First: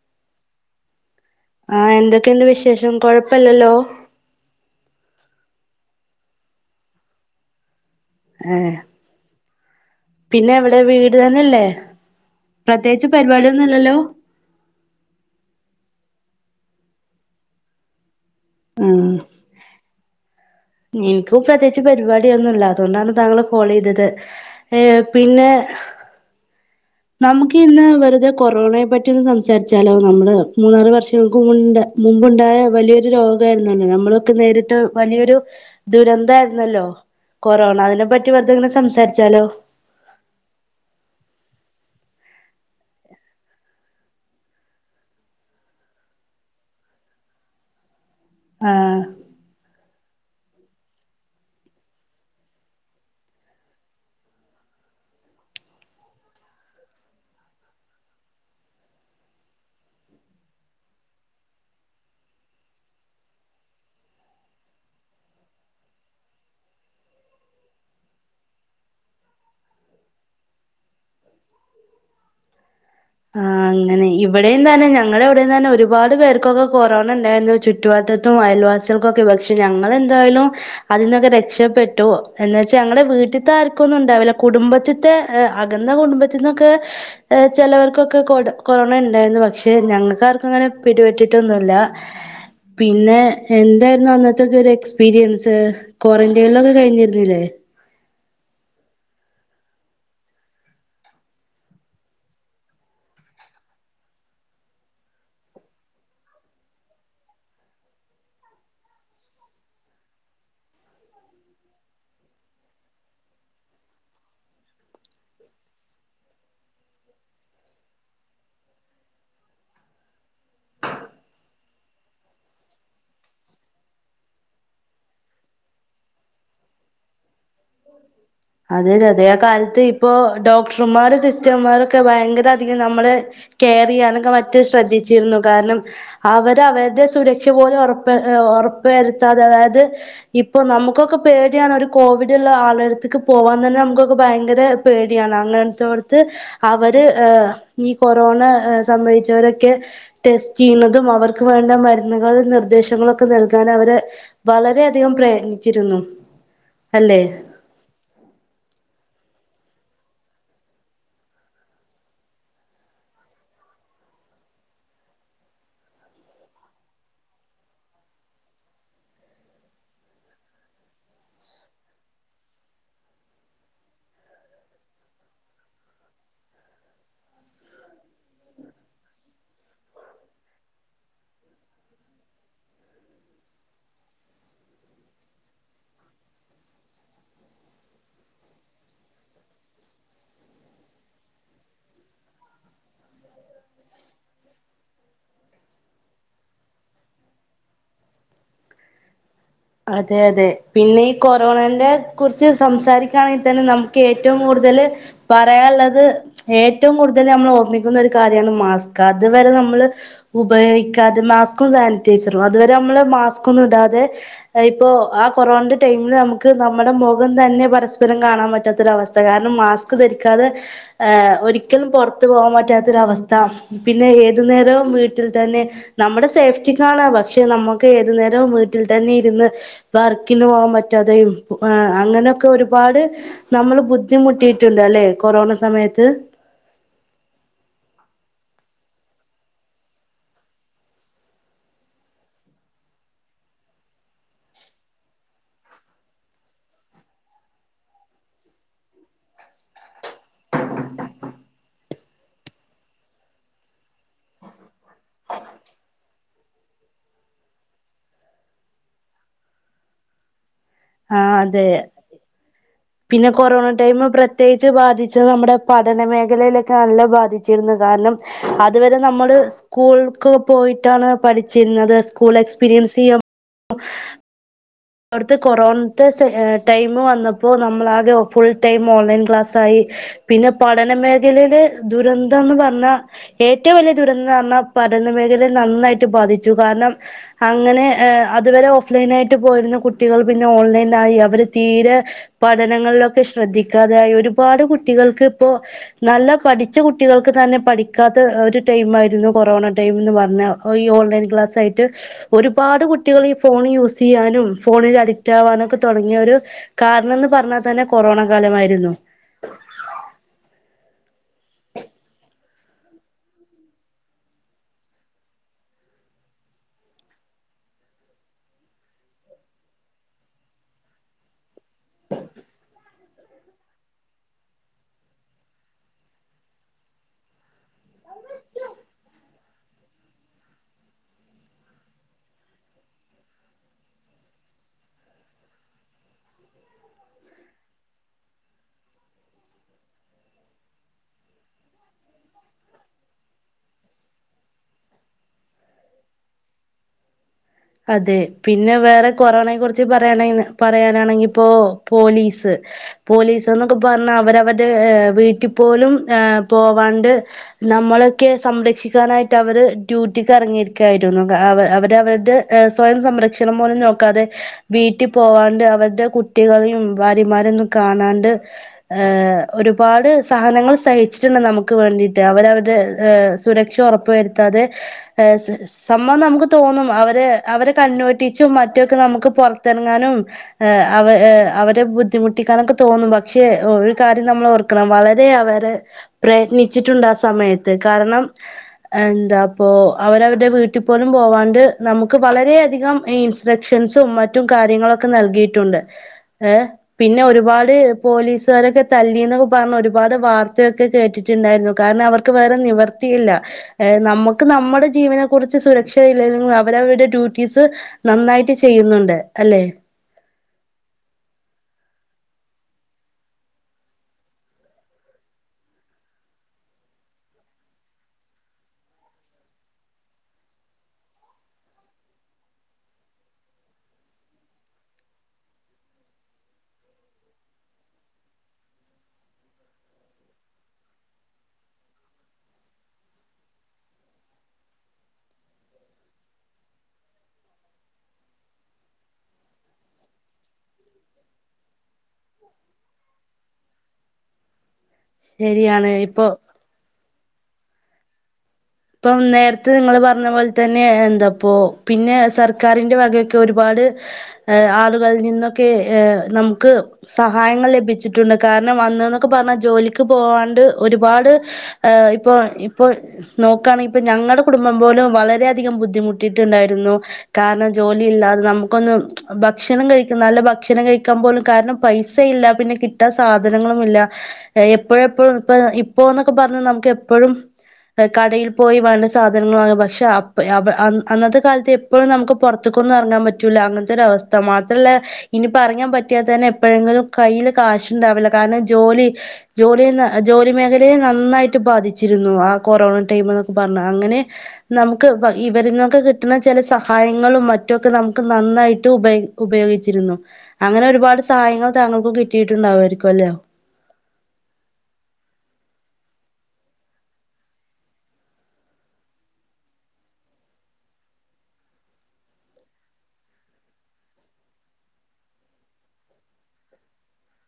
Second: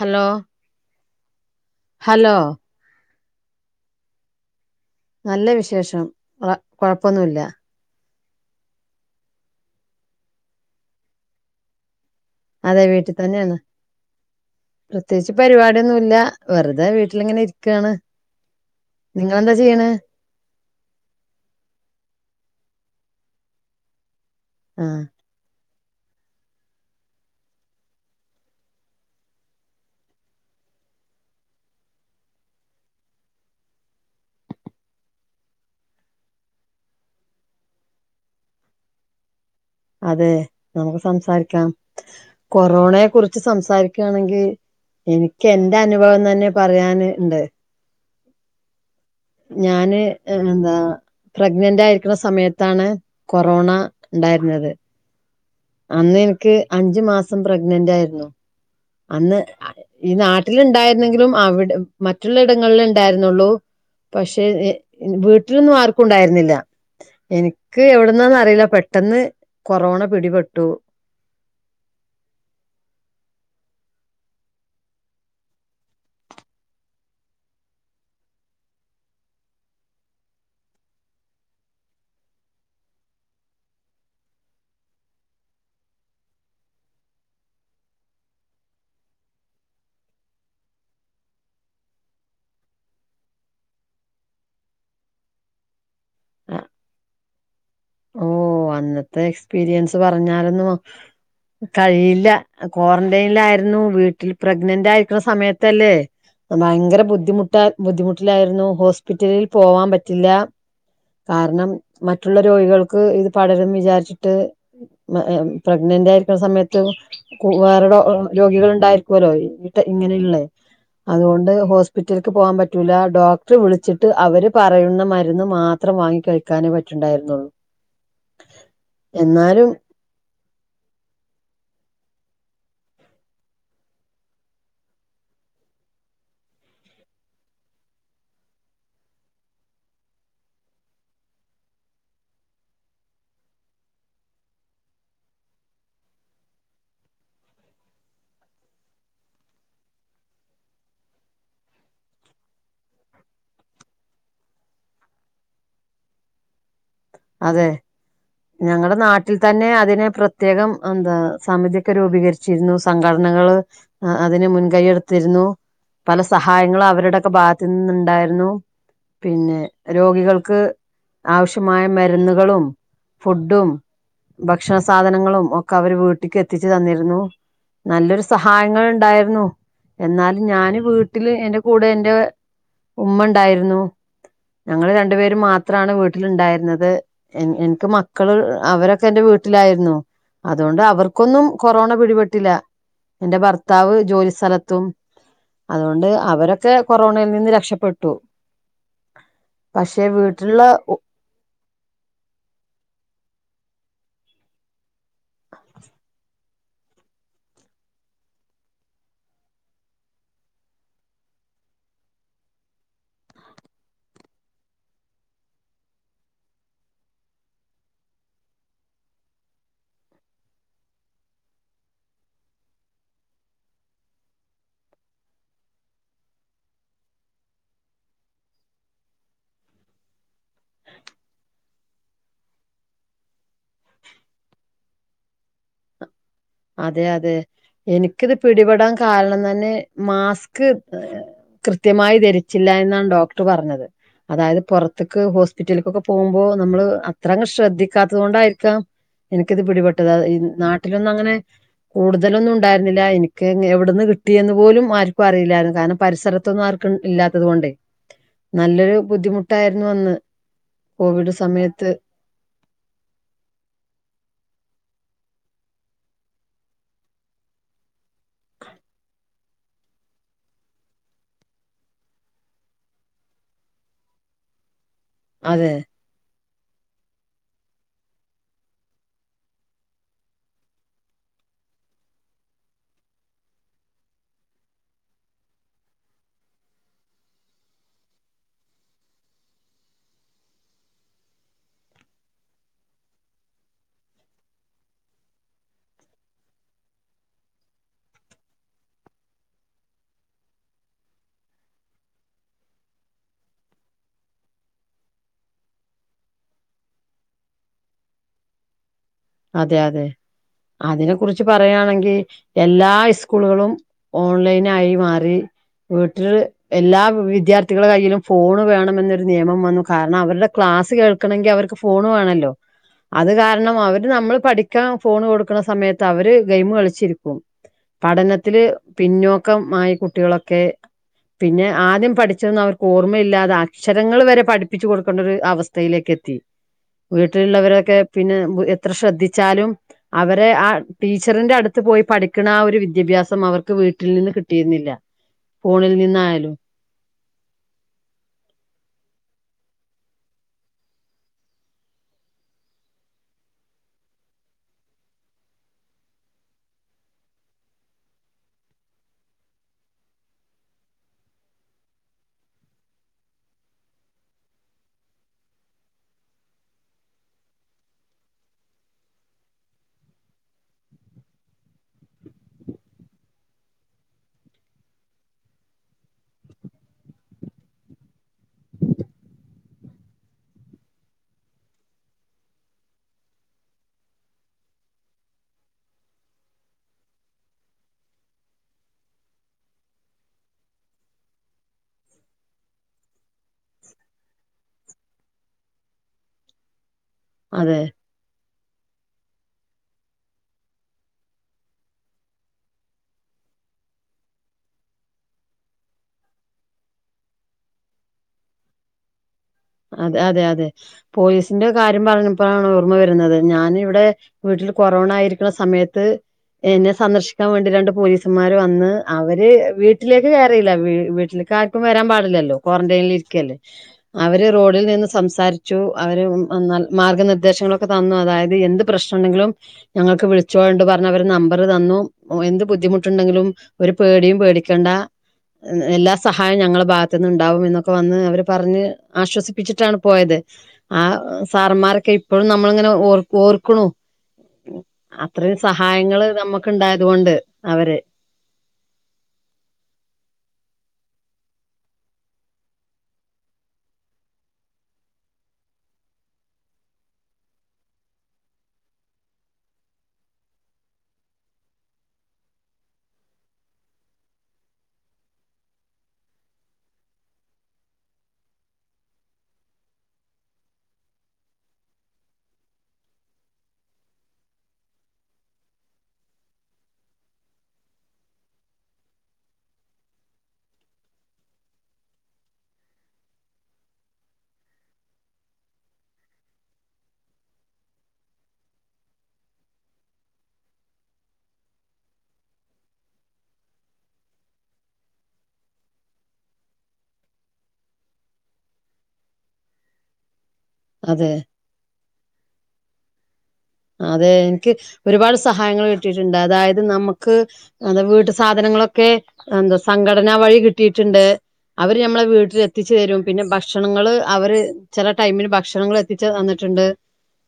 Hello ആഹ് hello എന്തൊക്കെയുണ്ട് വിശേഷം കൊഴപ്പല്ലല്ലോ നല്ല വിശേഷം ആഹ് കൊഴപ്പൊന്നുല്ല ഏഹ് പിന്നെ എവിടെ വീട് തന്നെല്ലേ അതെ പ്രത്യേകിച്ച് വീട്ടിൽ തന്നെയാണ് പരിപാടിയൊന്നും ഇല്ലല്ലോ പ്രത്യേകിച്ച് പരിപാടിയൊന്നുല്ല വെറുതെ വീട്ടിലിങ്ങനെ ഇരിക്കാണ് നിങ്ങളെന്താ ചെയ്യ്ണേ ഇൻക്ക് പ്രത്യേകിച്ച് പരിപാടി ഒന്നുല്ല അതുകൊണ്ടാണ് താങ്കളെ കോളെയ്തത് ആഹ് ഏഹ് പിന്നെ നമുക്ക് ഇന്ന് വെറുതെ കൊറോണയെ പറ്റി ഒന്ന് സംസാരിച്ചാലോ നമ്മള് മൂന്നാല് വർഷങ്ങൾക്ക് മുണ്ട് മുമ്പുണ്ടായ വലിയൊരു രോഗ ആരുന്നുല്ലെ നമ്മളൊക്കെ നേരിട്ട് വലിയൊരു ദുരന്ത ആരുന്നല്ലോ കൊറോണ അതിനെപ്പറ്റി വെറുതെങ്ങനെ സംസാരിച്ചാലോ? അതെ നമുക്ക് സംസാരിക്കാം കൊറോണയെ കുറിച്ച് സംസാരിക്കയാണെങ്കി എനിക്ക് എന്റെ അനുഭവം തന്നെ പറയന്ണ്ട്. ആഹ് ഞാന് എന്താ പ്രഗ്നന്റ് ആയിരിക്കുന്ന സമയത്താണ് കൊറോണ ണ്ടായിരുന്നത്. അന്ന് എനിക്ക് അഞ്ചു മാസം പ്രഗ്നന്റ് ആയിരുന്നു. അന്ന് ഈ നാട്ടില് ണ്ടായിരുന്നെങ്കിലും അവിടെ മറ്റുള്ള ഇടങ്ങളില ഉണ്ടായിരുന്നുള്ളൂ. പക്ഷേ വീട്ടിലൊന്നും ആർക്കും ണ്ടായിരുന്നില്ല. എനിക്ക് എവിടന്നന്ന അറിയില്ല പെട്ടെന്ന് കൊറോണ പിടിപെട്ടു. ആഹ് അങ്ങനെ ഇവിടെം തന്നെ ഞങ്ങളടെ എവിടെന്ന് തന്നെ ഒരുപാട് പേർക്കൊക്കെ കൊറോണ ഉണ്ടായിന്നു ചു റ്റുവാത്തത്തും അയൽവാസികൾക്കുക്കെ പക്ഷെ ഞങ്ങളെന്തായാലും അതിന്നൊക്കെ രക്ഷപ്പെട്ടു എന്ന വെച്ചാ ഞങ്ങടെ വീട്ടിത്തെ ആർക്കുന്നും ഉണ്ടാവില്ല കുടുംബത്തി ത്തെ എഹ് അകന്ന കുടുംബറ്റുന്നൊക്കെ എഹ് ചിലോർ ക്കൊക്കെ കൊട കൊറോണ ഉണ്ടായിരുന്നു പക്ഷെ ഞങ്ങക്കാർക്കും അങ്ങനെ പിടിപെട്ടിട്ടൊന്നുല്ല. പിന്നെ എന്തായിരുന്നു അന്നത്തക്കെ ഒരു എക്സ്പീരിയൻസ്? ക്വാറന്റൈനിലൊക്കെ കഴിഞ്ഞിരുന്നില്ലേ? ഓ അന്നത്തെ എക്സ്പീരിയൻസ് പറഞ്ഞാലൊന്നു കഴിയില്ല ക്വാറന്റൈയ്ലായിരുന്നു വീട്ടിൽ പ്രഗ്നന്റ് ആയിരിക്കണ സമയത്തല്ലേ. ഭയങ്കര ബുദ്ധിമുട്ട ബുദ്ധിമുട്ടിലായിരുന്നു ഹോസ്പിറ്റലിൽ പോവാൻ പറ്റില്ല. കാരണം മറ്റുള്ള രോഗികൾക്ക് ഇത് പടരും വിചാരിച്ചിട്ട് പ്രഗ്നന്റ് ആയിരിക്കുന്ന സമയത്ത്. വേറെ രോഗികൾ ഉണ്ടായിരിക്കോല്ലോ ഇട്ട് ഇങ്ങനെയ്ള്ളേ. അതുകൊണ്ട് ഹോസ്പിറ്റൽക്ക് പോകാൻ പറ്റൂല ഡോക്ടർ വിളിച്ചിട്ട് അവര് പറയുന്ന മരുന്ന് മാത് ത്രം വാങ്ങി കഴിക്കാനേ പറ്റിണ്ടായിരുന്നുള്ളൂ. അതെതെ അതേ കാലത്ത് ഇപ്പൊ ഡോക്ടർമാർ സിസ്റ്റർമാരൊക്കെ ഭയങ്കര അധികം നമ്മള്. കെയറെയ്യാനോക്കെ മറ്റു ശ്രദ്ധിച്ചിരുന്നു കാരണം അവര അവരുടെ സുരക്ഷ പോലെ ഉറപ്പ് ഉറപ്പവരുത്താതെ അതായത് ഇപ്പൊ നമുക്കൊക്കെ പേടിയാണ് ഒരു കോവിഡ്ള്ള ആളടത്ക്ക് പോവാൻ തന്നെ നമുക്കൊക്കെ ഭയങ്കര പേടിയാണ് അങ്ങനെടുത്തോടുത്ത് അവര് ഏഹ് ഈ കൊറോണ സംബവിച്ചവരൊക്കെ ടെസ്റ്റ് ചെയ്യുന്നതും അവർക്ക് വേണ്ട മരുന്നുകൾ നിർദ്ദേശങ്ങളൊക്കെ നൽകാൻ അവര് വളരെയധികം പ്രയത്നിച്ചിരുന്നു അല്ലെ? അതെ ഞങ്ങടെ നാട്ടിൽ തന്നെ അതിനെ പ്രത്യേകം എന്താ സമിതിക്കെ രൂപീകരിച് ച്ചിരുന്നു സംഘടനകൾ അതിനന് മുൻകൈ്യടുത്തിരുന്നു. പല സഹായങ്ങളും അവരുടെക്കെ ബാഗത്തു നിന്നുണ്ടായിരുന്നു. പിന്നെ രോഗികൾക്ക് ആവശ്യമായ മര് മരുന്നുകളും ഫുഡും. ഭക്ഷണ സാധനങ്ങളും ഒക്കെ അവര് വീട്ട്ക്ക് എത്തിച്ചു തന്നിരുന്നു. നല്ലൊരു സഹായങ്ങൾ ണ്ടായിരുന്നു. എന്നാലും ഞാന് വീട്ടില് എന്റെ കൂടെ എന്റെ ഉമ്മണ്ടായിരുന്നു. ഞങ്ങള് രണ്ടു പേരും മാത്രാണ് വീട്ടിലുണ്ടായിരുന്നത്. എൻ എനിക്ക് മക്കള് അവരൊക്കെ എൻറെ വീട്ടിലായിരുന്നു. അതൊണ്ട് അവർക്കൊന്നും കൊറോണ പിടിപെട്ടില്ല. ഇന്റെ ഭർത്താവ് ജോലി സ്ഥലത്തും. അതോണ്ട് അവരൊക്കെ കൊറോണയിൽ നിന്ന് രക്ഷപ്പെട്ടു. പക്ഷെ അതെ അതെ വീട്ടിലുള്ള പിന്നീ കൊറോണെന്റെ കുറിച്ച് സംസാരിക്കയാണെങ്കി തന്നെ നമുക്ക് ഏറ്റവും കൂടുതല് പറയാള്ളത് ഏറ്റവും കൂടുതൽ നമ്മളോർമ്മിക്കുന്നൊരു കാര്യാണ് മാസ്ക് അതുവരെ നമ്മള് ഉപയോഗിക്കാതെ മാസ്കും സാനിറ്റൈസറും അതുവരെ നമ്മള് മാസ്കൊന്നുടാതെ തഇപ്പോ ആ കൊറോണന്റെ ടൈമില് നമുക്ക് നമ്മുടെ മുഖം തന്നെ പരസ്പരം കാണാൻ പറ്റാത്തൊരവസ്ഥ കാരണംമാസ് ക്ക് ധരിക്കാതെ ഏഹ് ഒരിക്കലും പൊറത് പോവാപറ്റാത്തൊരവസ്ഥ പിന്നെ ഏതുനേരവും വീട്ടിൽതന്നെ നമ്മടെ സേഫ്റ്റിക്കാണ് പക്ഷെ നമ്മുക്കേതുനേരം വീട്ടിൽതന്നെ ഇരുന്ന് വർക്കിനോവാപറ്റാതെയും അങ്ങനെയൊകൊരുപാട് നമ്മള് ബുദ്ധിമുട്ടിട്ടുണ്ട് അല്ലെ കൊറോണസമയത്ത് അതെ അതെ എനിക്കിത് പിടിപെടാൻ കാരണം തന്നെ മാസ്ക് കൃത്യമായി ധരിച്ചില്ല എന്നാണ് ഡോക്ടർ പറഞ്ഞത്. അതായത് പൊറത്ത്ക്ക് ഹോസ്പിറ്റൽക്കൊക്കെ പോവുമ്പോ നമ്മള് അത്രങ്ങ് ശ്രദ്ധിക്കാത്തതോണ്ടായിരിക്കാം എനിക്കിത് പിടിപെട്ടത് ഈ നാട്ടിലൊന്നങ്ങനെ കൂടുതലൊന്നുണ്ടായിരുന്നില്ല എനിക്ക് എവിടന്ന് കിട്ടിയെന്ന് പോലും ആർക്കും അറിയില്ലായിരുന്നു കാരണം പരിസരത്തൊന്നും ആർ ക്കും ഇല്ലാത്തത് കൊണ്ടേ നല്ലൊരു ബുദ്ധിമുട്ടായിരുന്നു അന്ന്. കോവിഡ് ആഹ് അതെ സമയത്ത് പിന്നെ കൊറോണ ടൈമ് പ്രത്യേകിച്ച് ബാധിച്ചത് നമ്മുടെ പഠനമേഖലയിലൊക്കെ നല്ല ബാധിച്ചിരുന്നു കാരണം അതുവരെ നമ്മള് സ്കൂൾക്ക് പോയിട്ടാണ് പഠിച്ചിരുന്നത് സ്കൂൾ എക്സ്പീരിയൻസെയ്യ ഓട്ത്ത അതെ കൊറോൺ ത്ത് സെഹെ ടൈമ് വന്നപ്പോ നമ്മളാകെ ഫുൾടൈം ഓൺലൈൻക്ലാസ്സായി പിന്നെ പഠനമേഖലയില് ദുരന്തംന്ന് പറഞ്ഞാ ഏറ്റവും വലിയ ദുരന്തന്നർഞ്ഞാ പഠനമേഖലയെ നന്നായിട്ട് ബാധിച്ചു കാരണം. അങ്ങനെ ഏഹ് അതുവരെ ഓഫ്‌ലൈനായിട്ട് പോയിരുന്നു കുട്ടികൾ പിന്നെ ഓൺലൈനായി അവർ തീരെ പഠനങ്ങളിലൊക്കെ ശ്രദ്ധിക്കാതായി ഒരുപാട് കുട്ടികൾക്കിപ്പോ നല്ലപഠിച്ചകുട്ടികൾക്ക്തന്നെ പഠിക്കാത്തഒരുമായിരുന്നു കൊറോണടൈമെന്ന്പറഞ്ഞ ഈ ഓൺലൈൻ ക്ലാസായിട്ട് ഒരുപാട് കുട്ടികൾ ഈ ഫോൺ യൂസെയ്യാനും ഫോണിൽ അഡിക്റ്റാവാനൊക്കെ തൊടങ്ങിയ ഒരു കാരണംന്ന് പറഞ്ഞാ തന്നെ കൊറോണ കാലമായിരുന്നു. അതെ അതെ അതിനെ കുറിച്ച് പറയാണെങ്കി എല്ലാ ഇസ്കൂളുകളും ഓൺലൈനായിമാറി വീട്ടില് എല്ലാ വിദ്യാർത്ഥികളെ കയ്യിലും ഫോണ് വേണമെന്നൊരു നിയമം വന്നു കാരണം അവരുടെ ക്ലാസ്സ് കേൾക്കണങ്കി അവർക്ക് ഫോൺ വേണല്ലോ അത് കാരണം അവർ ര് നമ്മള് പഠിക്കാൻ ഫോണ് കൊടുക്കണ സമയത്ത് അവര് ഗെയിമ് കളിച്ചിരിക്കും. പഠനത്തില് പിന്നോക്കംമായ കുട്ടികളൊക്കെ പിന്നെ ആദ്യം പഠിച്ചതൊന്നും അവർക്ക് ഓർമ്മയില്ലാതെ അക്ഷരങ്ങൾ വരെ പഠിപ്പിച്ച് കൊടുക്കണ്ടൊരു അവസ് ഥയിലേക്ക് എത്തി വീട്ടിലുള്ളവരൊക്കെ പിന്നെ എത്ര ശ്രദ്ധിച്ചാലും അവരെ ആ ടീച്ചറിന്റെ അടുത്ത് പോയി പഠിക്ക്‌ണ ആ ഒരു വിദ്യാഭ്യാസം അവർക്ക് വീട്ടിൽനിന്ന് കിട്ടിയിരുന്നില്ല. ഫോണിൽ നിന്നായാലും അതെ പിന്നെ വേറെ കൊറോണയെ കുറിച്ച് പറയാനെ പറയാനാണെങ്കിപ്പോ പോലീസ് പോലീസ്ന്നൊക്കെ പറഞ്ഞ അവരവരുടെ വീട്ടിപോലും ഏഹ് പോവാണ്ട് നമ്മളൊക്കെ സംരക്ഷിക്കാനായിട്ട് അവര് ഡ്യൂട്ടിക്ക് എറങ്ങിയിരിക്കായിരുന്നു അവ അവരവരുടെ ഏഹ് സ്വയം സംരക്ഷണം പോലും നോക്കാതെ വീട്ടി പോവാണ്ട് അവരുടെ കുട്ടികളെയും ഭാര്യമാരൊന്നും കാണാണ്ട് ഏഹ് ഒരുപാട് സാഹനങ്ങൾ സഹിച്ചിട്ടുണ്ട് നമുക്ക് വേണ്ടിട്ട് അവരവരുടെ ഏഹ് സുരക്ഷ ഒറപ്പു വരുത്താതെ ഏഹ് സ സമ്മം നമുക്ക് തോന്നും അവര് അവരെ കണ്ണ് വെട്ടിച്ചും മറ്റൊക്കെ നമുക്ക് പൊറത്തെറങ്ങാനും ഏഹ് അവ അവരെ ബുദ്ധിമുട്ടിക്കാാനൊക്കെ തോന്നും പക്ഷെ ഒരുകാര്യം നമ്മളോർ ക്കണം വളരെ അവര് പ്രയത്നിച്ചിട്ടുണ്ട് ആ സമയത്ത് കാരണം എന്താപ്പൊ അവരവരുടെ വീട്ടി പോലും പോവാണ്ട് നമു ക്ക് വളര അധികം ഇൻസ്ട്രക്ഷൻസും മറ്റും കാര്യങ്ങളൊക്കെ നൽകിയിട്ടുണ്ട് ഏഹ് പിന്നെ അത് ഒരുപാട് പോലീസുകാരൊക്കെ തല്ലിന്നൊക്കെ പറഞ്ഞ് ഒരുപാട് വാർത്തയൊക്കെ കേട്ടിട്ടുണ്ടായിരുന്നു കാരണം അവർക്ക് വേറെ നിവർ ത്തിയില്ല നമുക്ക് നമ്മുടെ ജീവനെ കുറിച്ച് സുരക്ഷയില്ലങ്കിലും അവരവരുടെ ഡ്യൂട്ടീസ് നന്നായിട്ട് ചെയ്യുന്നുണ്ട് അല്ലേ അതെ അതെ അതെ പോലീസിന്റെ കാര്യം പറഞ്ഞപ്പളാണ് ഓർമ്മ വരുന്നത് ഞാന് ഇവിടെ വീട്ടില് കൊറോണ ആയിരിക്കുന്ന സമയത്ത് എന്നെ സന്ദർശിക്കാൻ വേണ്ടി രണ്ട് പോലീസന്മാര് വന്ന് അവര് വീട്ടിലേക്ക് കേറിയില്ല വീ വീട്ടിലേക്കാ ർക്കും വരാൻ പാടില്ലല്ലോ ക്വാറന്റേല് ഇരിക്കല്ലേ അവര് റോഡിൽ നിന്ന് സംസാരിച്ചു അവര് നൽ മാർഗ്ഗ നിർദ്ദേശങ്ങളൊക്കെ തന്നു അതായത് എന്ത് പ്രശ്നം ഉണ്ടെങ്കിലും ഞങ്ങൾക്ക് വിളിച്ചോണ്ടു പറഞ്ഞ് അവര് നമ്പറ് തന്നു എന്ത് ബുദ്ധിമുട്ട് ഉണ്ടെങ്കിലും ഒരു പേടിയും പേടിക്കണ്ട എല്ലാ സഹായോം ഞങ്ങളെ ഭാഗത്തു നിന്നിണ്ടാവും എന്നൊക്കെ വന്ന് അവര് പറഞ്ഞ് ആശ്വസിപ്പിച്ചിട്ടാണ് പോയത് ആഹ് സാറമ്മാരെക്കെ ഇപ്പഴും നമ്മളിങ്ങനെ ഓർ ഓർക്കുണു അത്രയും ശരിയാണ് സഹായങ്ങള് ഇപ്പൊ നമ്മുക്കിണ്ടായതു കൊണ്ട് അവര് ഇപ്പം നേരത്തെ നിങ്ങള് പറഞ്ഞ പോലെ തന്നെ എന്താപ്പോ പിന്നെ സർക്കാരിന്റെ വകയൊക്കെ ഒരുപാട് ഏഹ് ആളുകളിൽ നിന്നൊക്കെ ഏഹ് നമുക്ക് സഹായങ്ങൾ ലഭിച്ചിട്ടുണ്ട് കാരണം അന്ന്ന്നൊക്കെ പറഞ്ഞാ ജോലിക്ക് പോവാണ്ട് ഒരുപാട് ആഹ് ഇപ്പോ ഇപ്പോ നോക്കാൻ ഇപ്പൊ ഞങ്ങടെ കുടുംബം പോലും വളരെയധികം ബുദ്ധിമുട്ടിട്ടുണ്ടായിരുന്നു. കാരണം ജോലിയില്ലാതെ നമുക്കൊന്നും ഭക്ഷണം കഴിക്കുന്ന നല്ല ഭക്ഷണം കഴിക്കാൻ പോലും കാരണം പൈസ. പൈസയില്ല പിന്നെ കിട്ടാൻ സാധനങ്ങളുമില്ല. എപ്പോഴ് എപ്പോഴും ഇപ്പ ഇപ്പോന്നൊക്കെ പറഞ്ഞാൽ നമുക്ക് എപ്പഴും. കടയിൽ പോയി വേണ്ടേ സാധനങ്ങള് വാങ്ങും, പക്ഷേ അപ്പ അവ അന്ന അന്നത്തെ കാലത്ത് എപ്പഴും നമുക്ക് പൊറത്തുക്കൊന്നു എറങ്ങാൻ പ റ്റൂല അങ്ങനത്തൊരു അവസ്ഥ മാത്രമല്ല. ഇനിപ്പറഞ്ഞാന് പറ്റിയാ തന്നെ എപ്പഴെങ്കിലും കൈയ്യില് കാശ് ഉണ്ടാവില്ല, കാരണം ജോലി. ജോലിയെന്ന് ജോലി മേഖലയിൽ നന്നായിട്ട് ബാധിച്ചിരുന്നു ആഹ്. കൊറോണ ടൈം എന്നൊക്കെ പറഞ്ഞ് അങ്ങനെ. നമുക്ക് ഇവ ഇവരിനൊക്കെ കിട്ടുന്ന ചെല സഹായങ്ങളും മറ്റുക്കെ നമുക്ക് നന്നായിട്ട് ഉപയോ ഉപയോഗിച്ചിരുന്നു അങ്ങനെ ഒരുപാട് അതെ സഹായങ്ങള് താങ്കൾക്കും കിട്ടിയിട്ടുണ്ടാവുമായിരിക്കുവല്ലോ. അതെ എനാക്ക് ഒരുപാട് സഹായങ്ങൾ കിട്ടിയിട്ടുണ്ട്, അതായത് നമുക്ക്. അത് വീട്ടു സാധനങ്ങളൊക്കെ എന്തോ സംഘടന വഴി കിട്ടിയിട്ടുണ്ട്. അവര് ഞമ്മളെ വീട്ടില് എത്തിച്ചു തരും, പിന്നെ ഭക്ഷണങ്ങള് അവര് ചെല ടൈമില് ഭക്ഷണങ്ങൾ. എത്തിച്ച് തന്നിട്ടുണ്ട്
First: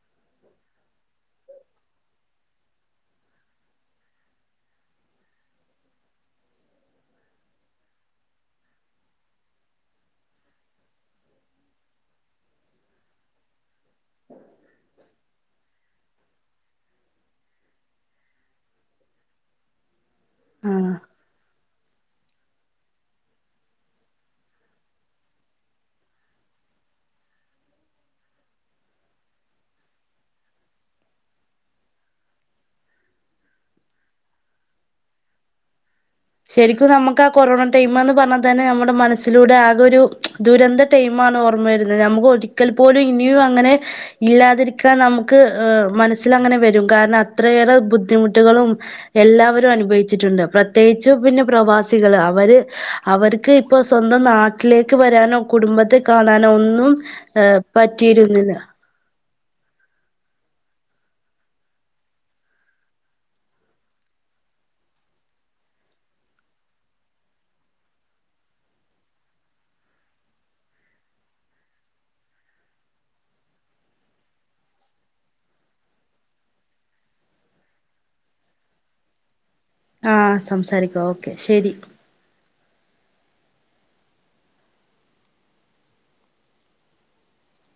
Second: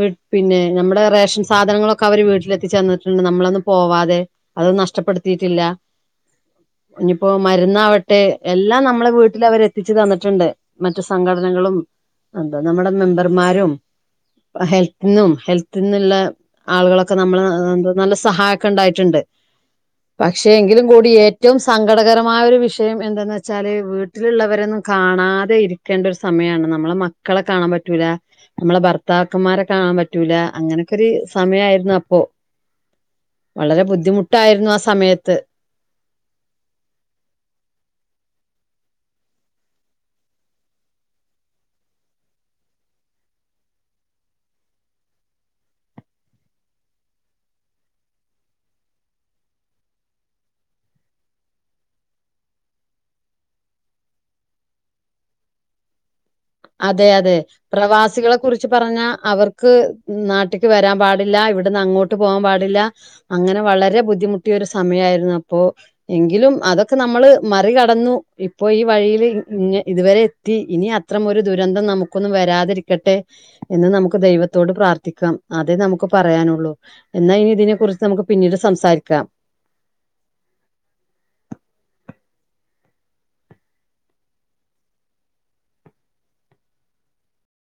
വിൻ പിന്നെ ഞമ്മളെ. റേഷൻ സാധനങ്ങളൊക്കെ അവര് വീട്ടിലെത്തിച്ച് തന്നിട്ടുണ്ട്, നമ്മളൊന്നും പോവാതെ. അത് നഷ്ടപ്പെടുത്തിയിട്ടില്ല. ഇനിയിപ്പോ മരുന്ന് ആവട്ടെ എല്ലാം നമ്മളെ വീട്ടില് അവര് എത്തിച്ചു തന്നിട്ടുണ്ട്. മറ്റു സംഘടനകളും എന്താ നമ്മുടെ മെമ്പർമാരും. ഹെൽത്തിനും ഹെൽ ത്തിന്നുള്ള ആളുകളൊക്കെ നമ്മള് എന്തോ നല്ല സഹായം ഒക്കെ ഉണ്ടായിട്ടുണ്ട്. പക്ഷേ എങ്കിലും ആഹ് കൂടി ഏറ്റവും സങ്കടകരമായ ഒരു വിഷയം എന്താെന്ന് വെച്ചാല് വീ വീട്ടിലുള്ളവരൊന്നും കാണാതെ ഇരിക്കേണ്ട ഒരു സമയാണ് നമ്മളെ മക്കളെ കാണാൻ പറ്റൂല. നമ്മളെ ഭർത്താക്കന്മാരെ കാണാൻ പറ്റൂല. അങ്ങനെക്കൊരു സമയമായിരുന്നു അപ്പോ, വളരെ ബുദ്ധിമുട്ടായിരുന്നു ആഹ് സമയത്ത്. ശരിക്കും നമുക്ക് ആഹ് കൊറോണ ടൈം എന്നുപറഞ്ഞാൽ തന്നെ നമ്മുടെ മനസ്സിലൂടെ ആകെ ഒരു ദുരന്തം. ടൈമാണ് ഓർമ്മവരുന്ന നമുക്ക്‌ ഒരിക്കൽ പോലും ഇനിയും അങ്ങനെ. ഇല്ലാതിരിക്കാൻ നമുക്ക് ഏഹ് മനസ്സില് അങ്ങനെ വരും, കാരണം അത്രയേറെ ബുദ്ധിമുട്ടുകളും. എല്ലാവരും അനുഭവിച്ചിട്ടുണ്ട്, പ്രത്യേകിച്ച് പിന്നെ പ്രവാസികള് അവര്. അവർക്ക് ഇപ്പൊ സ്വന്തം നാട്ടിലേക്ക് വരാനോ കുടുംബത്തെ കാണാനോ ഒന്നും. ഒന്നും ഏഹ് പറ്റിയിരുന്നില്ല. പറഞ്ഞാൽ അവർക്ക് നാട്ടേക്ക് വരാൻ പാടില്ല ഇവിടുന്ന് അങ്ങോട്ട് പോവാൻ പാടില്ല. അങ്ങനെ വളരെ ബുദ്ധിമുട്ടിയ ഒരു സമയമായിരുന്നു അപ്പോ. എങ്കിലും അതൊക്കെ നമ്മള് മറികടന്നു ഇപ്പൊ ഈ വഴിയിൽ ഇങ്ങ് ഇതുവരെ എത്തി ഇനി. ഇത്രമോ ഒരു ദുരന്തം നമുക്കൊന്നും വരാതിരിക്കട്ടെ. എന്ന് നമുക്ക് ദൈവത്തോട് പ്രാർത്ഥിക്കാം, അതേ നമുക്ക് പറയാനുള്ളൂ. എന്നാൽ ഇനി ഇതിനെ കുറിച്ച് നമുക്ക് പിന്നീട് സംസാരിക്കാം. ആഹ് സംസാരിക്കാം ഓക്കേ ശരി.